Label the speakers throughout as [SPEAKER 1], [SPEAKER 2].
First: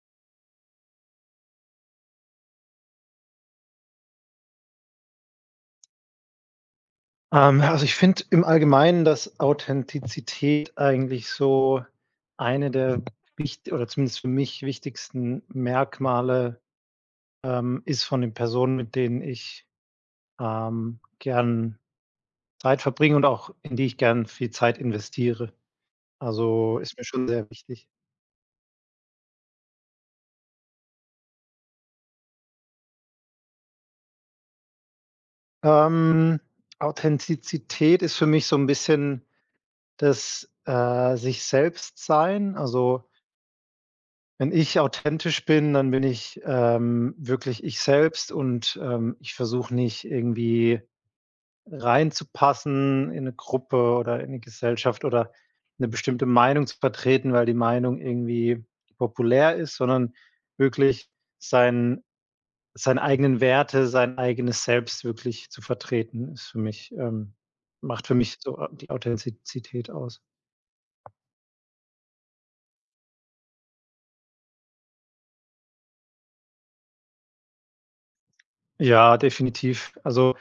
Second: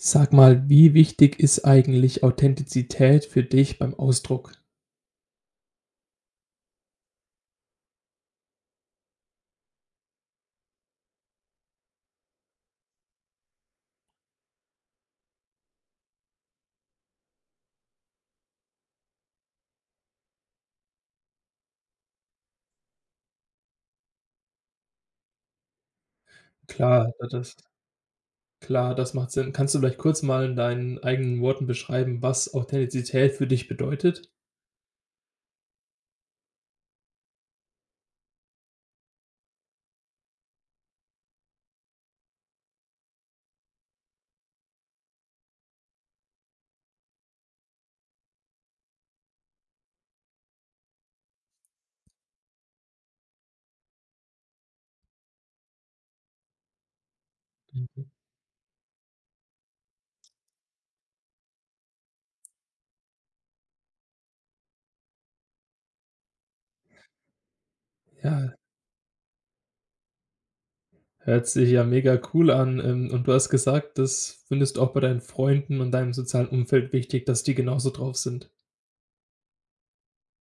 [SPEAKER 1] Sag mal, wie wichtig ist eigentlich Authentizität für dich beim Ausdruck?
[SPEAKER 2] Also, ich finde im Allgemeinen, dass Authentizität eigentlich so eine der wichtig oder zumindest für mich wichtigsten Merkmale, ist von den Personen, mit denen ich, gern Zeit verbringe und auch in die ich gern viel Zeit investiere. Also, ist mir
[SPEAKER 1] Klar, da
[SPEAKER 2] schon sehr
[SPEAKER 1] das
[SPEAKER 2] wichtig.
[SPEAKER 1] klar, das macht Sinn. Kannst du vielleicht kurz mal in deinen eigenen Worten beschreiben, was Authentizität für dich bedeutet?
[SPEAKER 2] Ähm, Authentizität ist für mich so ein bisschen das, sich selbst sein. Also, wenn ich authentisch bin, dann bin ich, wirklich ich selbst und, ich versuche nicht irgendwie reinzupassen in eine Gruppe oder in eine Gesellschaft oder eine bestimmte Meinung zu vertreten, weil die Meinung
[SPEAKER 1] Mhm.
[SPEAKER 2] irgendwie populär ist, sondern wirklich sein seine eigenen Werte, sein eigenes Selbst wirklich zu vertreten, macht für mich
[SPEAKER 1] Ja,
[SPEAKER 2] so, die Authentizität aus.
[SPEAKER 1] hört sich ja mega cool an. Und du hast gesagt, das findest du auch bei deinen Freunden und deinem sozialen Umfeld wichtig, dass die genauso drauf sind.
[SPEAKER 2] Ja, definitiv. Also,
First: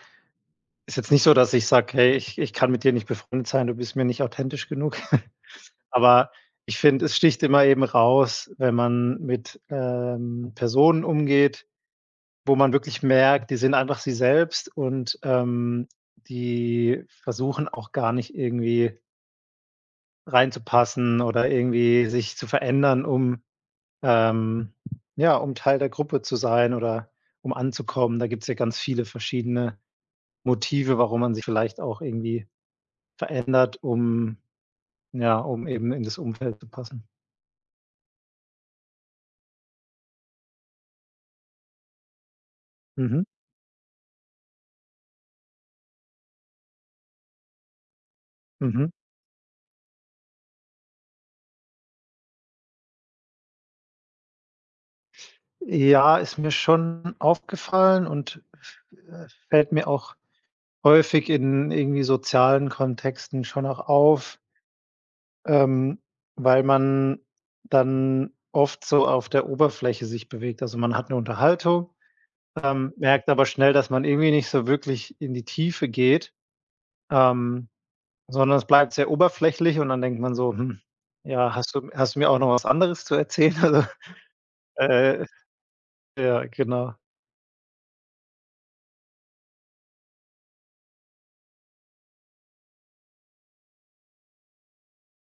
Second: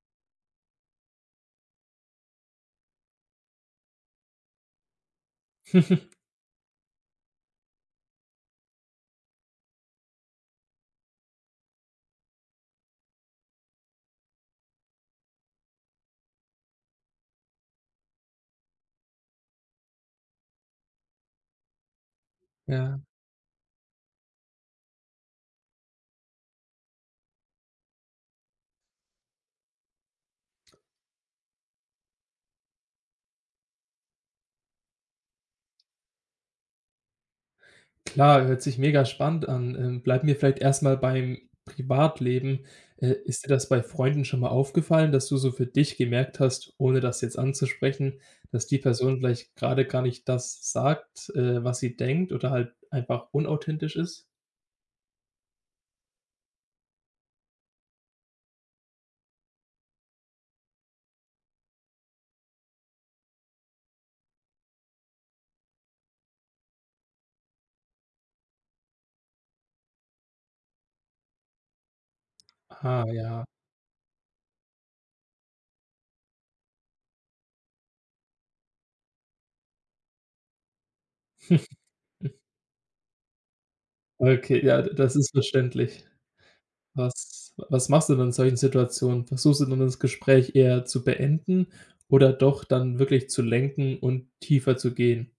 [SPEAKER 2] ist jetzt nicht so, dass ich sage: „Hey, ich kann mit dir nicht befreundet sein, du bist mir nicht authentisch genug.“ Aber ich finde, es sticht immer eben raus, wenn man mit, Personen umgeht, wo man wirklich merkt, die sind einfach sie selbst und, die versuchen auch gar nicht irgendwie reinzupassen oder irgendwie sich zu verändern,
[SPEAKER 1] Ja.
[SPEAKER 2] ähm, ja, um Teil der Gruppe zu sein oder um anzukommen. Da gibt's ja ganz viele verschiedene Motive, warum man sich vielleicht auch irgendwie verändert, um eben in das Umfeld zu passen.
[SPEAKER 1] Klar, hört sich mega spannend an. Bleiben wir vielleicht erst mal beim Privatleben.
[SPEAKER 2] Mhm,
[SPEAKER 1] Ist dir das bei Freunden schon mal aufgefallen, dass du so für dich gemerkt hast, ohne das jetzt anzusprechen, dass die
[SPEAKER 2] mhm.
[SPEAKER 1] Person vielleicht gerade gar nicht das sagt, was sie denkt oder halt einfach unauthentisch ist?
[SPEAKER 2] Ja, ist mir schon aufgefallen und f fällt mir auch häufig in irgendwie sozialen Kontexten schon auch auf, ähm, weil man dann oft so auf der Oberfläche sich bewegt. Also, man hat 'ne Unterhaltung,
[SPEAKER 1] Ah
[SPEAKER 2] merkt
[SPEAKER 1] ja.
[SPEAKER 2] aber schnell, dass man irgendwie nicht so wirklich in die Tiefe geht, ähm sondern es bleibt sehr oberflächlich und dann denkt man so: „Hm, ja, hast du hast du mir auch noch was anderes zu erzählen?“ Also,
[SPEAKER 1] Okay, ja, d das
[SPEAKER 2] äh,
[SPEAKER 1] ist verständlich.
[SPEAKER 2] ja, genau.
[SPEAKER 1] Was machst du dann in solchen Situationen? Versuchst du dann das Gespräch eher zu beenden oder doch dann wirklich zu lenken und tiefer zu gehen?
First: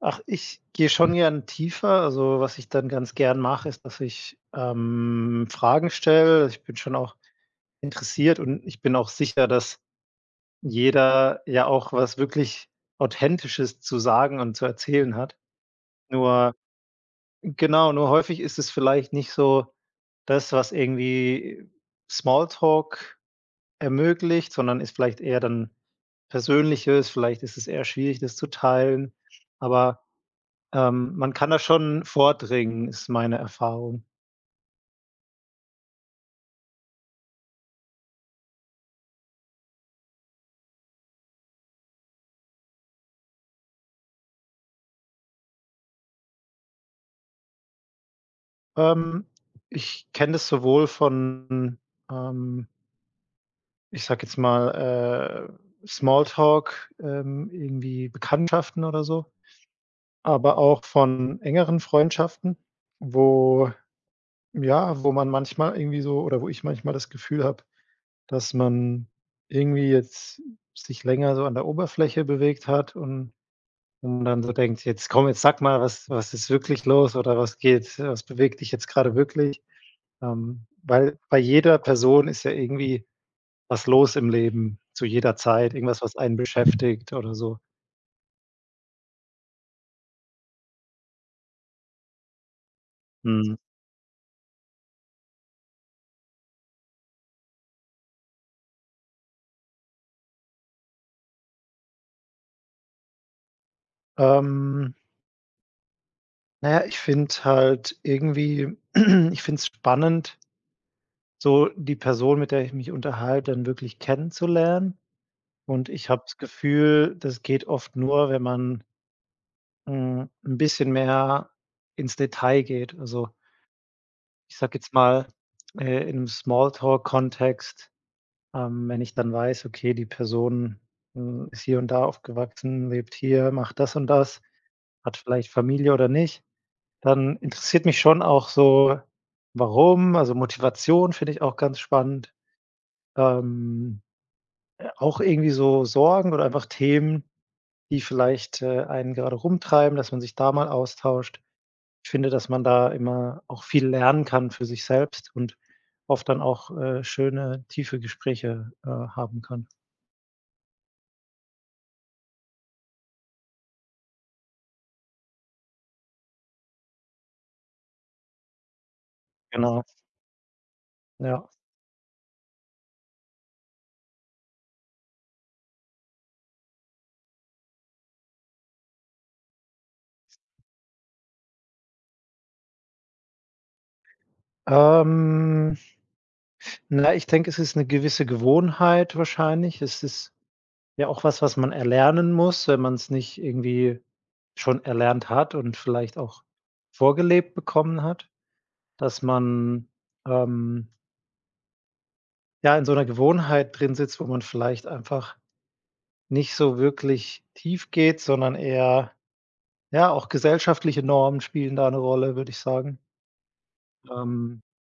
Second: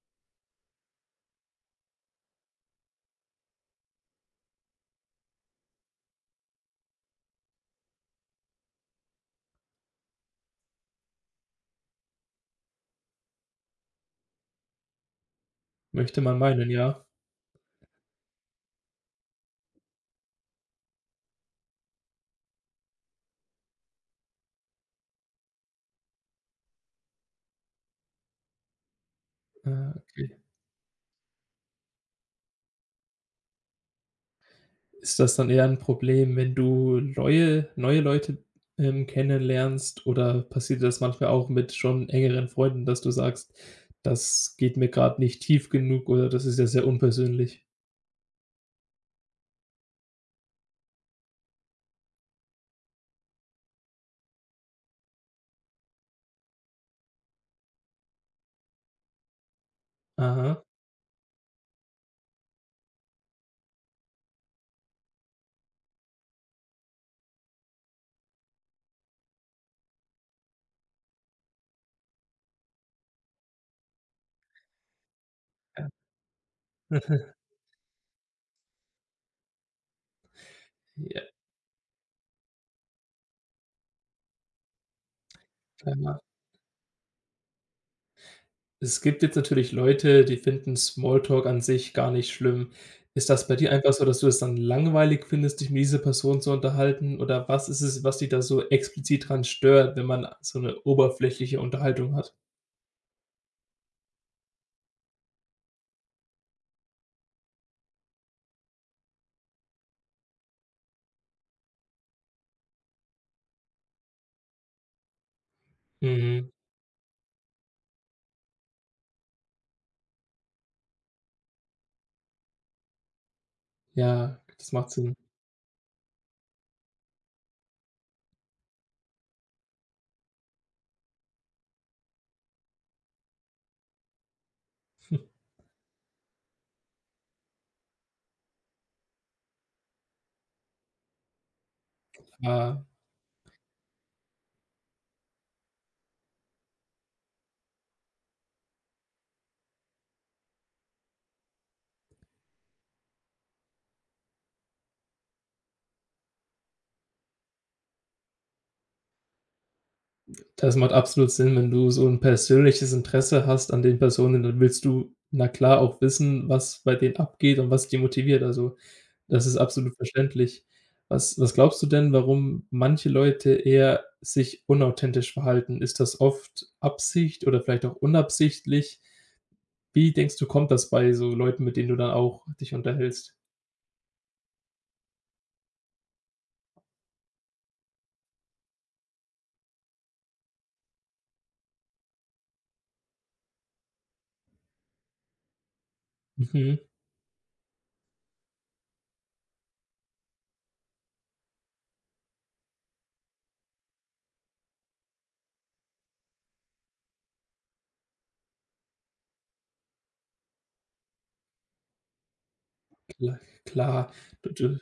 [SPEAKER 2] Ach, ich gehe schon gern tiefer. Also, was ich dann ganz gern mache, ist, dass ich, Fragen stelle. Ich bin schon auch interessiert und ich bin auch sicher, dass jeder ja auch was wirklich Authentisches zu sagen und zu erzählen hat.
[SPEAKER 1] Möchte man
[SPEAKER 2] Nur
[SPEAKER 1] meinen, ja.
[SPEAKER 2] genau, nur häufig ist es vielleicht nicht so das, was irgendwie Smalltalk ermöglicht, sondern ist vielleicht eher dann Persönliches, vielleicht ist es eher schwierig, das zu teilen,
[SPEAKER 1] Ah,
[SPEAKER 2] aber,
[SPEAKER 1] okay.
[SPEAKER 2] man kann da schon vordringen, ist meine Erfahrung.
[SPEAKER 1] Ist das dann eher ein Problem, wenn du neue Leute, kennenlernst oder passiert dir das manchmal auch mit schon engeren Freunden, dass du sagst: „Das geht mir gerade nicht tief genug“ oder „Das ist ja sehr unpersönlich“?
[SPEAKER 2] Ähm, ich kenne das sowohl von, ähm, ich sage jetzt mal, Smalltalk, irgendwie Bekanntschaften oder so, aber
[SPEAKER 1] Aha,
[SPEAKER 2] auch von engeren Freundschaften, wo ja, wo man manchmal irgendwie so oder wo ich manchmal das Gefühl habe, dass man irgendwie jetzt sich länger so an der Oberfläche bewegt hat und dann so denkt: „Jetzt komm, jetzt sag mal,
[SPEAKER 1] ja.
[SPEAKER 2] was ist wirklich los oder was bewegt dich jetzt gerade wirklich?“ weil
[SPEAKER 1] Ja,
[SPEAKER 2] bei jeder Person ist ja irgendwie was los im Leben zu jeder Zeit, irgendwas, was
[SPEAKER 1] klar.
[SPEAKER 2] einen beschäftigt oder so.
[SPEAKER 1] Es gibt jetzt natürlich Leute, die finden Smalltalk an sich gar nicht schlimm. Ist das bei
[SPEAKER 2] Mhm.
[SPEAKER 1] dir einfach so, dass du es dann langweilig findest, dich mit dieser Person zu unterhalten oder was ist es, was dich da so explizit dran stört, wenn man so eine oberflächliche Unterhaltung hat?
[SPEAKER 2] Ähm, na ja, ich finde halt irgendwie ich finde es spannend, so die Person, mit der ich mich unterhalte, dann wirklich kennenzulernen. Und ich habe das
[SPEAKER 1] Mhm.
[SPEAKER 2] Gefühl, das geht oft nur, wenn man, 'n bisschen mehr ins Detail geht. Also,
[SPEAKER 1] Ja,
[SPEAKER 2] ich
[SPEAKER 1] das
[SPEAKER 2] sage
[SPEAKER 1] macht
[SPEAKER 2] jetzt
[SPEAKER 1] Sinn.
[SPEAKER 2] mal, in einem Smalltalk-Kontext, wenn ich dann weiß, okay, die Person, ist hier und da aufgewachsen, lebt hier, macht das und das, hat vielleicht Familie oder nicht, dann interessiert mich schon auch so, warum, also, Motivation finde ich auch ganz spannend,
[SPEAKER 1] Ja,
[SPEAKER 2] ähm, auch irgendwie so Sorgen oder einfach Themen, die vielleicht, einen gerade rumtreiben, dass man sich da mal austauscht. Ich finde, dass man da immer auch viel lernen kann für sich selbst und oft dann auch, schöne, tiefe Gespräche, haben kann.
[SPEAKER 1] das macht absolut Sinn, wenn du so 'n persönliches Interesse hast an den Personen, dann willst du, na klar, auch wissen, was bei denen abgeht und was die motiviert. Also, das ist
[SPEAKER 2] Genau,
[SPEAKER 1] absolut verständlich. Was
[SPEAKER 2] ja.
[SPEAKER 1] was glaubst du denn, warum manche Leute eher sich unauthentisch verhalten? Ist das oft Absicht oder vielleicht auch unabsichtlich? Wie denkst du, kommt das bei so Leuten, mit denen du dann auch dich unterhältst?
[SPEAKER 2] Ähm, na, ich denke, es ist eine gewisse Gewohnheit wahrscheinlich. Es ist ja auch was, was man erlernen muss, wenn man es nicht irgendwie schon erlernt hat und vielleicht auch
[SPEAKER 1] Mhm,
[SPEAKER 2] vorgelebt bekommen hat, dass man, ähm ja, in so einer Gewohnheit drin sitzt, wo man vielleicht einfach nicht so wirklich tief geht, sondern eher ja, auch gesellschaftliche Normen spielen da eine Rolle, würde ich sagen.
[SPEAKER 1] kla klar. Du
[SPEAKER 2] Ähm,
[SPEAKER 1] du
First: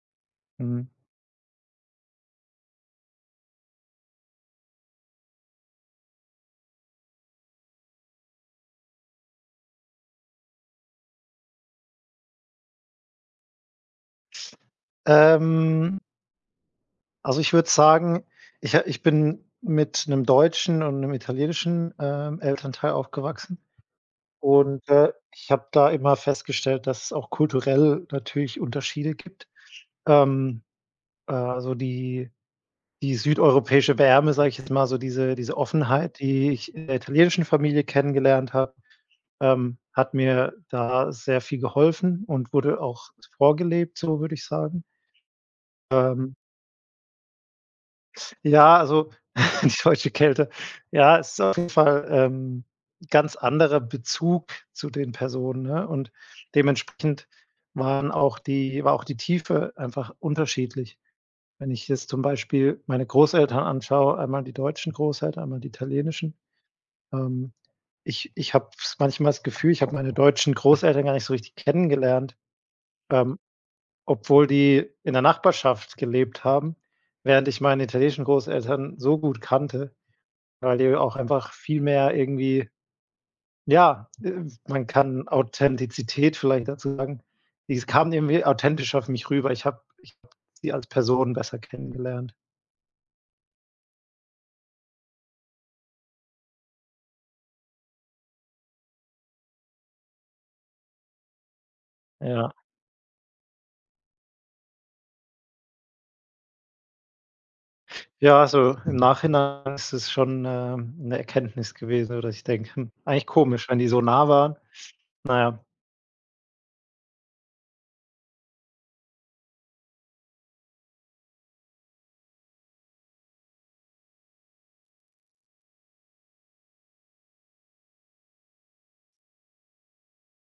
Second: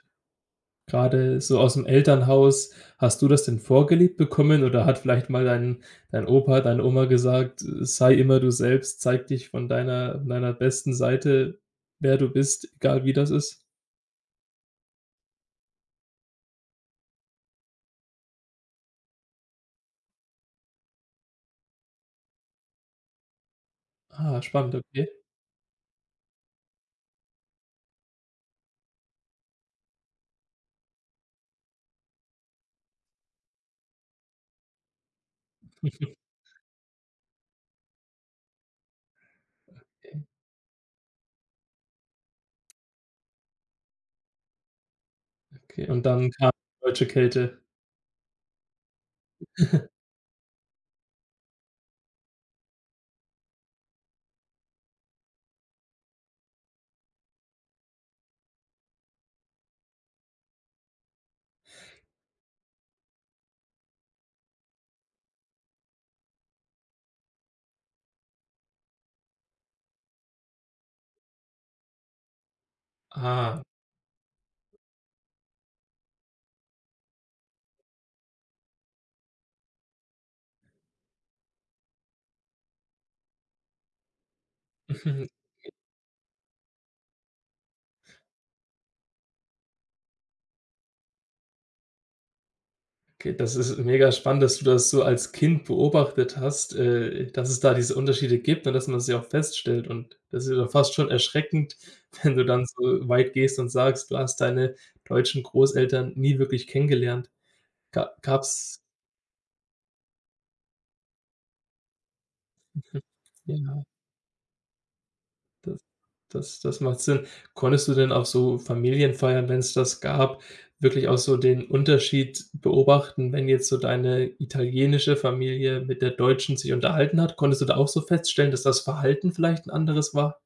[SPEAKER 2] mhm.
[SPEAKER 1] Gerade so aus dem Elternhaus, hast du das denn vorgelebt bekommen oder hat vielleicht mal dein Opa, deine Oma gesagt: „Sei immer du selbst, zeig dich von deiner besten Seite, wer du bist, egal wie das ist?“
[SPEAKER 2] Ähm, also, ich würde sagen, ich bin mit einem deutschen und einem italienischen, Elternteil aufgewachsen
[SPEAKER 1] Ah, spannend,
[SPEAKER 2] und,
[SPEAKER 1] okay.
[SPEAKER 2] ich habe da immer festgestellt, dass es auch kulturell natürlich Unterschiede gibt. Ähm, also, die südeuropäische Wärme, sage ich jetzt mal, so diese Offenheit, die ich in der italienischen Familie kennengelernt habe, hat mir da sehr viel geholfen und wurde auch vorgelebt, so würde ich sagen.
[SPEAKER 1] Okay, und dann
[SPEAKER 2] Ähm,
[SPEAKER 1] kam die deutsche Kälte.
[SPEAKER 2] ja, also die deutsche Kälte. Ja, es ist auf jeden Fall, ganz anderer Bezug zu den Personen, ne? Und dementsprechend war auch die Tiefe einfach unterschiedlich. Wenn ich jetzt zum Beispiel meine Großeltern anschaue, einmal die deutschen Großeltern, einmal die italienischen. Ähm, ich habe manchmal das Gefühl, ich habe meine deutschen Großeltern gar nicht so richtig kennengelernt, ähm,
[SPEAKER 1] Ah.
[SPEAKER 2] obwohl die in der Nachbarschaft gelebt haben, während ich meine italienischen Großeltern so gut kannte, weil die auch einfach viel mehr irgendwie ja, man kann Authentizität vielleicht dazu sagen. Die kamen irgendwie authentisch auf mich rüber. Ich habe sie als Person besser kennengelernt.
[SPEAKER 1] Okay, das ist mega spannend, dass du das so als Kind beobachtet hast, dass es da diese Unterschiede gibt und dass man sie auch feststellt. Und das ist ja fast schon erschreckend, wenn du
[SPEAKER 2] Ja.
[SPEAKER 1] dann so weit gehst und sagst, du hast deine deutschen Großeltern nie wirklich kennengelernt. Ga
[SPEAKER 2] Ja, also
[SPEAKER 1] gab's
[SPEAKER 2] im Nachhinein ist es schon, 'ne Erkenntnis gewesen, dass ich denke: „Hm, eigentlich komisch, wenn
[SPEAKER 1] ja.
[SPEAKER 2] die so nah waren.“ Naja, ja.
[SPEAKER 1] Das das macht Sinn. Konntest du denn auf so Familienfeiern, wenn es das gab, wirklich auch so den Unterschied beobachten, wenn jetzt so deine italienische Familie mit der deutschen sich unterhalten hat? Konntest du da auch so feststellen, dass das Verhalten vielleicht ein anderes war?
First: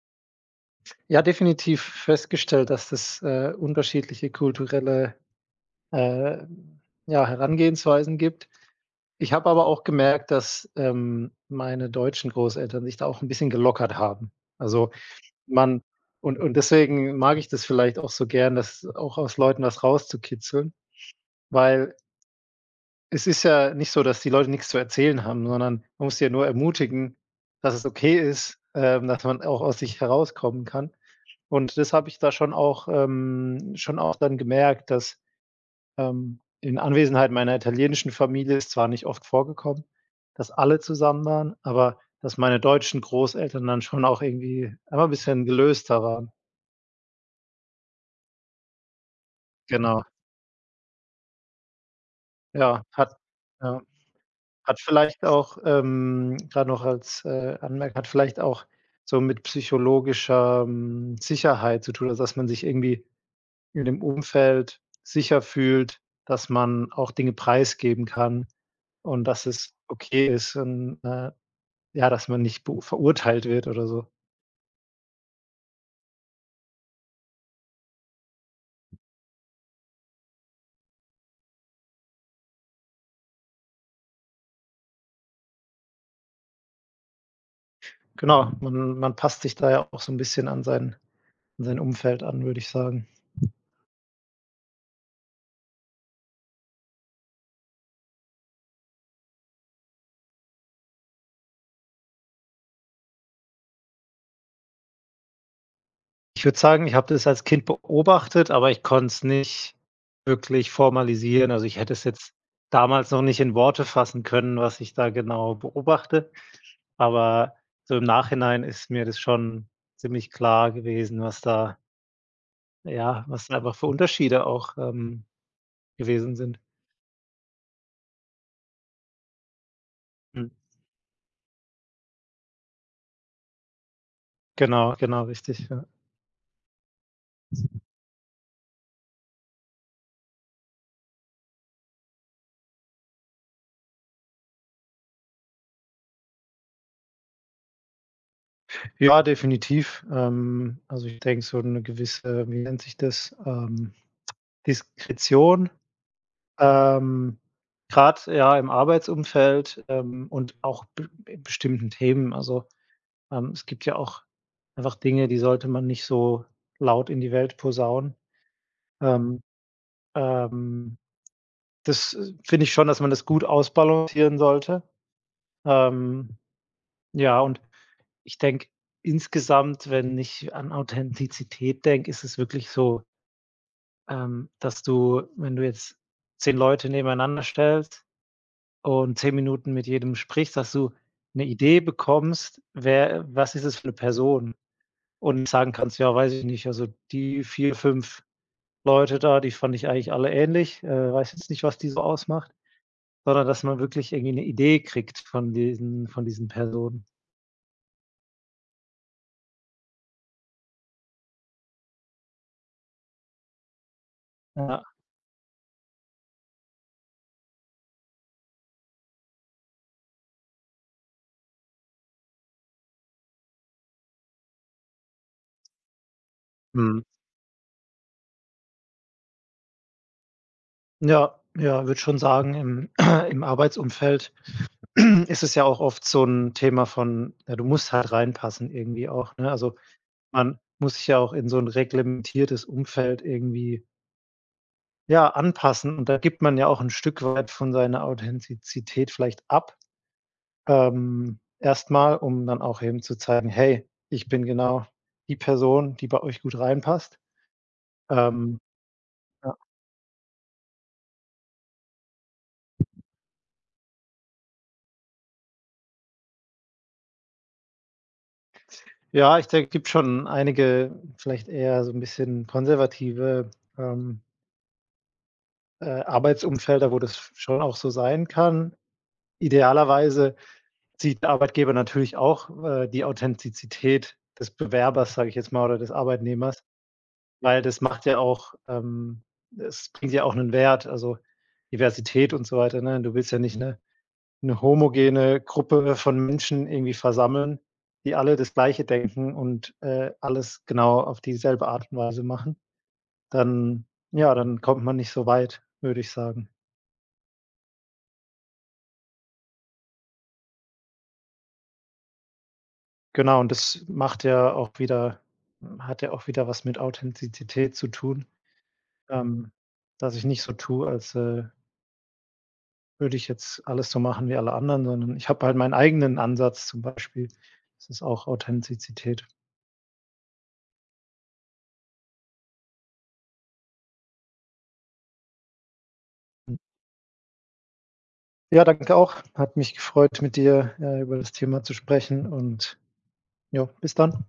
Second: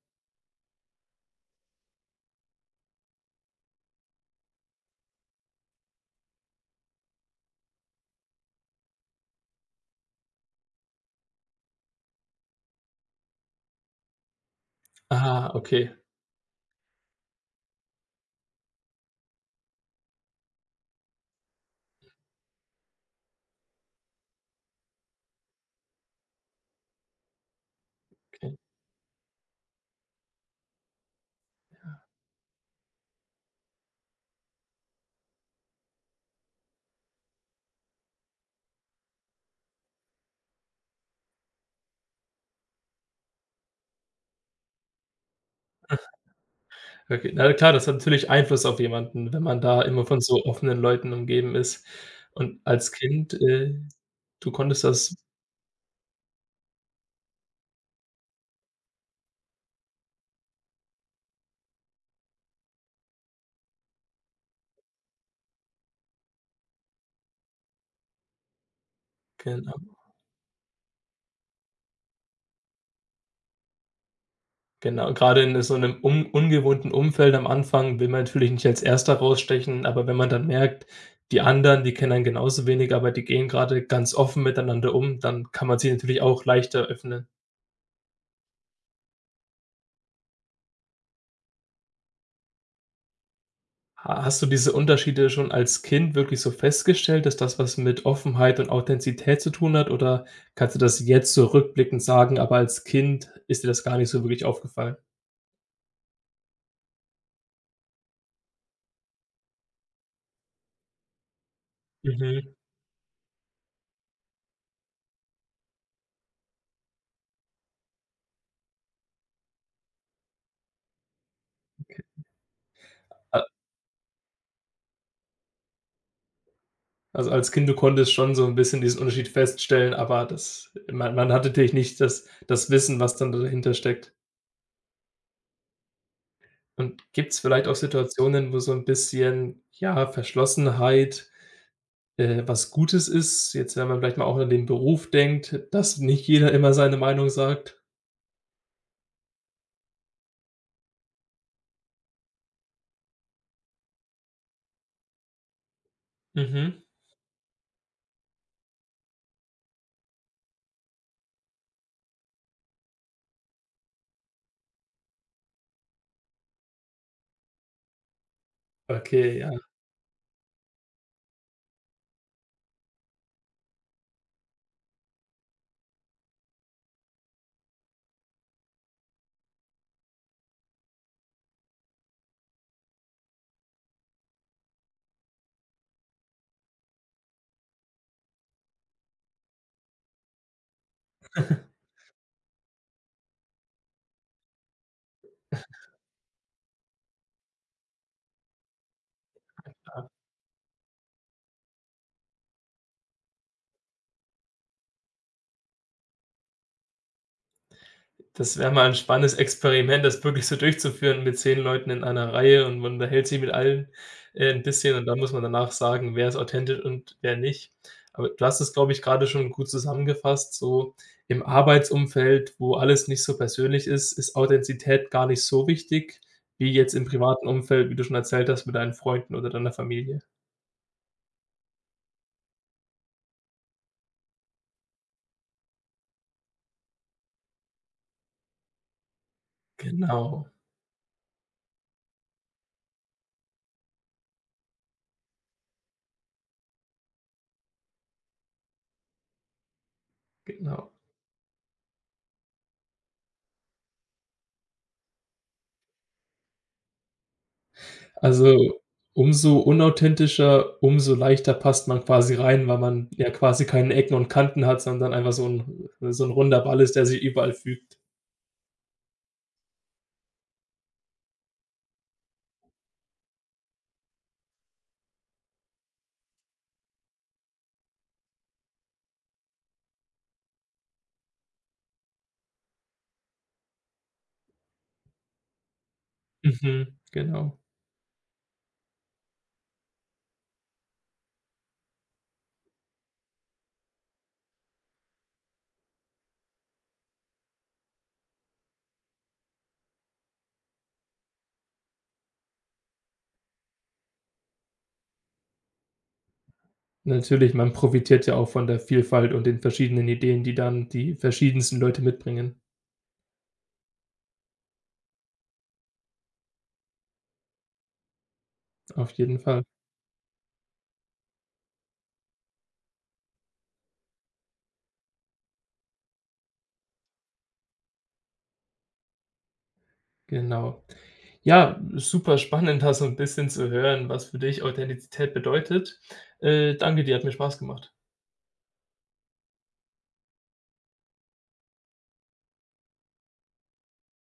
[SPEAKER 2] Ja, definitiv festgestellt, dass es unterschiedliche kulturelle, äh, ja, Herangehensweisen gibt. Ich habe aber auch gemerkt, dass, meine deutschen Großeltern sich da auch ein bisschen gelockert haben. Also,
[SPEAKER 1] Ah,
[SPEAKER 2] man
[SPEAKER 1] okay,
[SPEAKER 2] und deswegen mag ich das vielleicht auch so gern, das auch aus Leuten was rauszukitzeln, weil es ist ja nicht so, dass die Leute nichts zu erzählen haben, sondern man muss sie ja nur ermutigen, dass es okay
[SPEAKER 1] okay.
[SPEAKER 2] ist, dass man auch aus sich herauskommen kann. Und das habe ich da schon auch dann gemerkt, dass, in Anwesenheit meiner italienischen Familie ist zwar nicht oft vorgekommen, dass alle zusammen waren, aber dass meine deutschen Großeltern dann schon auch irgendwie immer 'n bisschen gelöster waren.
[SPEAKER 1] Okay, na ja klar, das hat natürlich Einfluss auf jemanden, wenn man da
[SPEAKER 2] Genau,
[SPEAKER 1] immer von so offenen Leuten umgeben ist. Und
[SPEAKER 2] ja,
[SPEAKER 1] als
[SPEAKER 2] hat
[SPEAKER 1] Kind,
[SPEAKER 2] ja.
[SPEAKER 1] du
[SPEAKER 2] Hat
[SPEAKER 1] konntest das
[SPEAKER 2] vielleicht auch, grad noch als, Anmerkung hat vielleicht auch so mit psychologischer, Sicherheit zu tun, also, dass man sich irgendwie in dem Umfeld sicher fühlt, dass man auch Dinge preisgeben kann und dass es
[SPEAKER 1] genau.
[SPEAKER 2] okay ist und, ja, dass man nicht beu verurteilt wird oder so.
[SPEAKER 1] Genau, gerade in so einem un ungewohnten Umfeld am Anfang will man natürlich nicht als Erster rausstechen, aber wenn man dann merkt, die anderen, die kennen einen genauso wenig, aber die gehen gerade ganz offen miteinander um, dann kann man sich natürlich auch leichter öffnen.
[SPEAKER 2] Genau, man passt sich da ja auch so ein bisschen an sein Umfeld an, würde ich sagen.
[SPEAKER 1] Ha hast du diese Unterschiede schon als Kind wirklich so festgestellt, dass das was mit Offenheit und Authentizität zu tun hat, oder kannst du das jetzt so rückblickend sagen, aber als Kind ist dir das gar nicht so wirklich aufgefallen?
[SPEAKER 2] Ich würde sagen, ich habe das als Kind beobachtet, aber ich konnte es nicht wirklich formalisieren. Also, ich hätte es jetzt
[SPEAKER 1] Mhm.
[SPEAKER 2] damals noch nicht in Worte fassen können, was ich da genau beobachte, aber so im Nachhinein ist mir das schon ziemlich klar gewesen, was da einfach für Unterschiede auch, gewesen sind.
[SPEAKER 1] Also, als Kind, du konntest schon so 'n bisschen diesen Unterschied feststellen, aber
[SPEAKER 2] Mhm.
[SPEAKER 1] das man hatte natürlich nicht das Wissen, was dann dahinter steckt.
[SPEAKER 2] Genau, genau, richtig, ja.
[SPEAKER 1] Und gibt's vielleicht auch Situationen, wo so 'n bisschen, ja, Verschlossenheit, was Gutes ist? Jetzt, wenn man vielleicht mal auch an den Beruf denkt, dass nicht jeder immer seine Meinung sagt.
[SPEAKER 2] Ja, definitiv. Also, ich denke, so eine gewisse, wie nennt sich das, Diskretion,
[SPEAKER 1] Mhm.
[SPEAKER 2] Ähm, grad, ja, im Arbeitsumfeld, und auch be in bestimmten Themen. Also, es gibt ja auch einfach Dinge, die sollte man nicht so laut in die Welt posaunen.
[SPEAKER 1] Okay,
[SPEAKER 2] Ähm,
[SPEAKER 1] ja.
[SPEAKER 2] ähm, das, finde ich schon, dass man das gut ausbalancieren sollte. Ähm, ja, und ich denke insgesamt, wenn ich an Authentizität denke, ist es wirklich so, dass du, wenn du jetzt 10 Leute nebeneinander stellst und 10 Minuten mit jedem sprichst, dass du eine Idee bekommst, wer was ist es für eine Person und sagen kannst: „Ja, weiß ich nicht, also die 4 5 Leute da, die fand ich eigentlich alle ähnlich, weiß jetzt nicht, was die so ausmacht.“ Sondern dass man wirklich irgendwie eine Idee kriegt von diesen Personen.
[SPEAKER 1] Das wäre mal ein spannendes Experiment, das wirklich so durchzuführen mit 10 Leuten in einer Reihe und man unterhält sich mit allen, 'n
[SPEAKER 2] Ja.
[SPEAKER 1] bisschen und dann muss man danach sagen, wer ist authentisch und wer nicht. Aber du hast es, glaube ich, gerade schon gut zusammengefasst, so im Arbeitsumfeld, wo alles nicht so persönlich ist, ist Authentizität gar nicht so wichtig wie jetzt
[SPEAKER 2] Mhm.
[SPEAKER 1] im privaten Umfeld, wie du schon erzählt hast, mit deinen Freunden oder deiner Familie.
[SPEAKER 2] Ja, ja, würde schon sagen, im im Arbeitsumfeld ist es ja auch oft so ein Thema von, ja, du musst halt reinpassen irgendwie auch, ne? Also,
[SPEAKER 1] Genau,
[SPEAKER 2] man muss sich ja auch in so 'n reglementiertes Umfeld irgendwie, ja, anpassen und da gibt man ja auch 'n Stück weit von seiner Authentizität vielleicht ab,
[SPEAKER 1] genau.
[SPEAKER 2] erst mal, um dann auch eben zu zeigen: „Hey, ich bin genau die Person, die bei euch gut reinpasst.“ Ähm,
[SPEAKER 1] Also,
[SPEAKER 2] ja.
[SPEAKER 1] umso unauthentischer, umso leichter passt man quasi rein, weil man ja quasi keine Ecken und Kanten hat, sondern einfach so 'n runder Ball ist, der sich überall fügt.
[SPEAKER 2] Ja, ich denke, gibt schon einige vielleicht eher so 'n bisschen konservative, ähm, Arbeitsumfelder, wo das schon auch so sein kann. Idealerweise sieht der Arbeitgeber natürlich auch, die Authentizität des Bewerbers, sage ich jetzt mal, oder des Arbeitnehmers,
[SPEAKER 1] Mhm, genau.
[SPEAKER 2] weil das macht ja auch es bringt ja auch einen Wert, also, Diversität und so weiter, ne? Du willst ja nicht eine 'ne homogene Gruppe von Menschen irgendwie versammeln, die alle das Gleiche denken und, alles genau auf dieselbe Art und Weise machen. Dann ja, dann kommt man nicht so weit, würde ich sagen.
[SPEAKER 1] Natürlich, man profitiert ja auch von der Vielfalt und den verschiedenen Ideen, die dann die verschiedensten Leute mitbringen.
[SPEAKER 2] Genau, und das macht ja auch wieder hat ja auch wieder was mit Authentizität zu tun.
[SPEAKER 1] Auf jeden
[SPEAKER 2] Ähm,
[SPEAKER 1] Fall,
[SPEAKER 2] dass ich nicht so tue, als, würde ich jetzt alles so machen wie alle anderen, sondern ich habe halt meinen eigenen Ansatz zum Beispiel. Das ist auch Authentizität.
[SPEAKER 1] genau. Ja, super spannend, da so 'n bisschen zu hören, was für dich Authentizität bedeutet. Danke dir, hat mir Spaß gemacht.
[SPEAKER 2] Ja, danke auch. Hat mich gefreut, mit dir, über das Thema zu sprechen und ja, bis dann.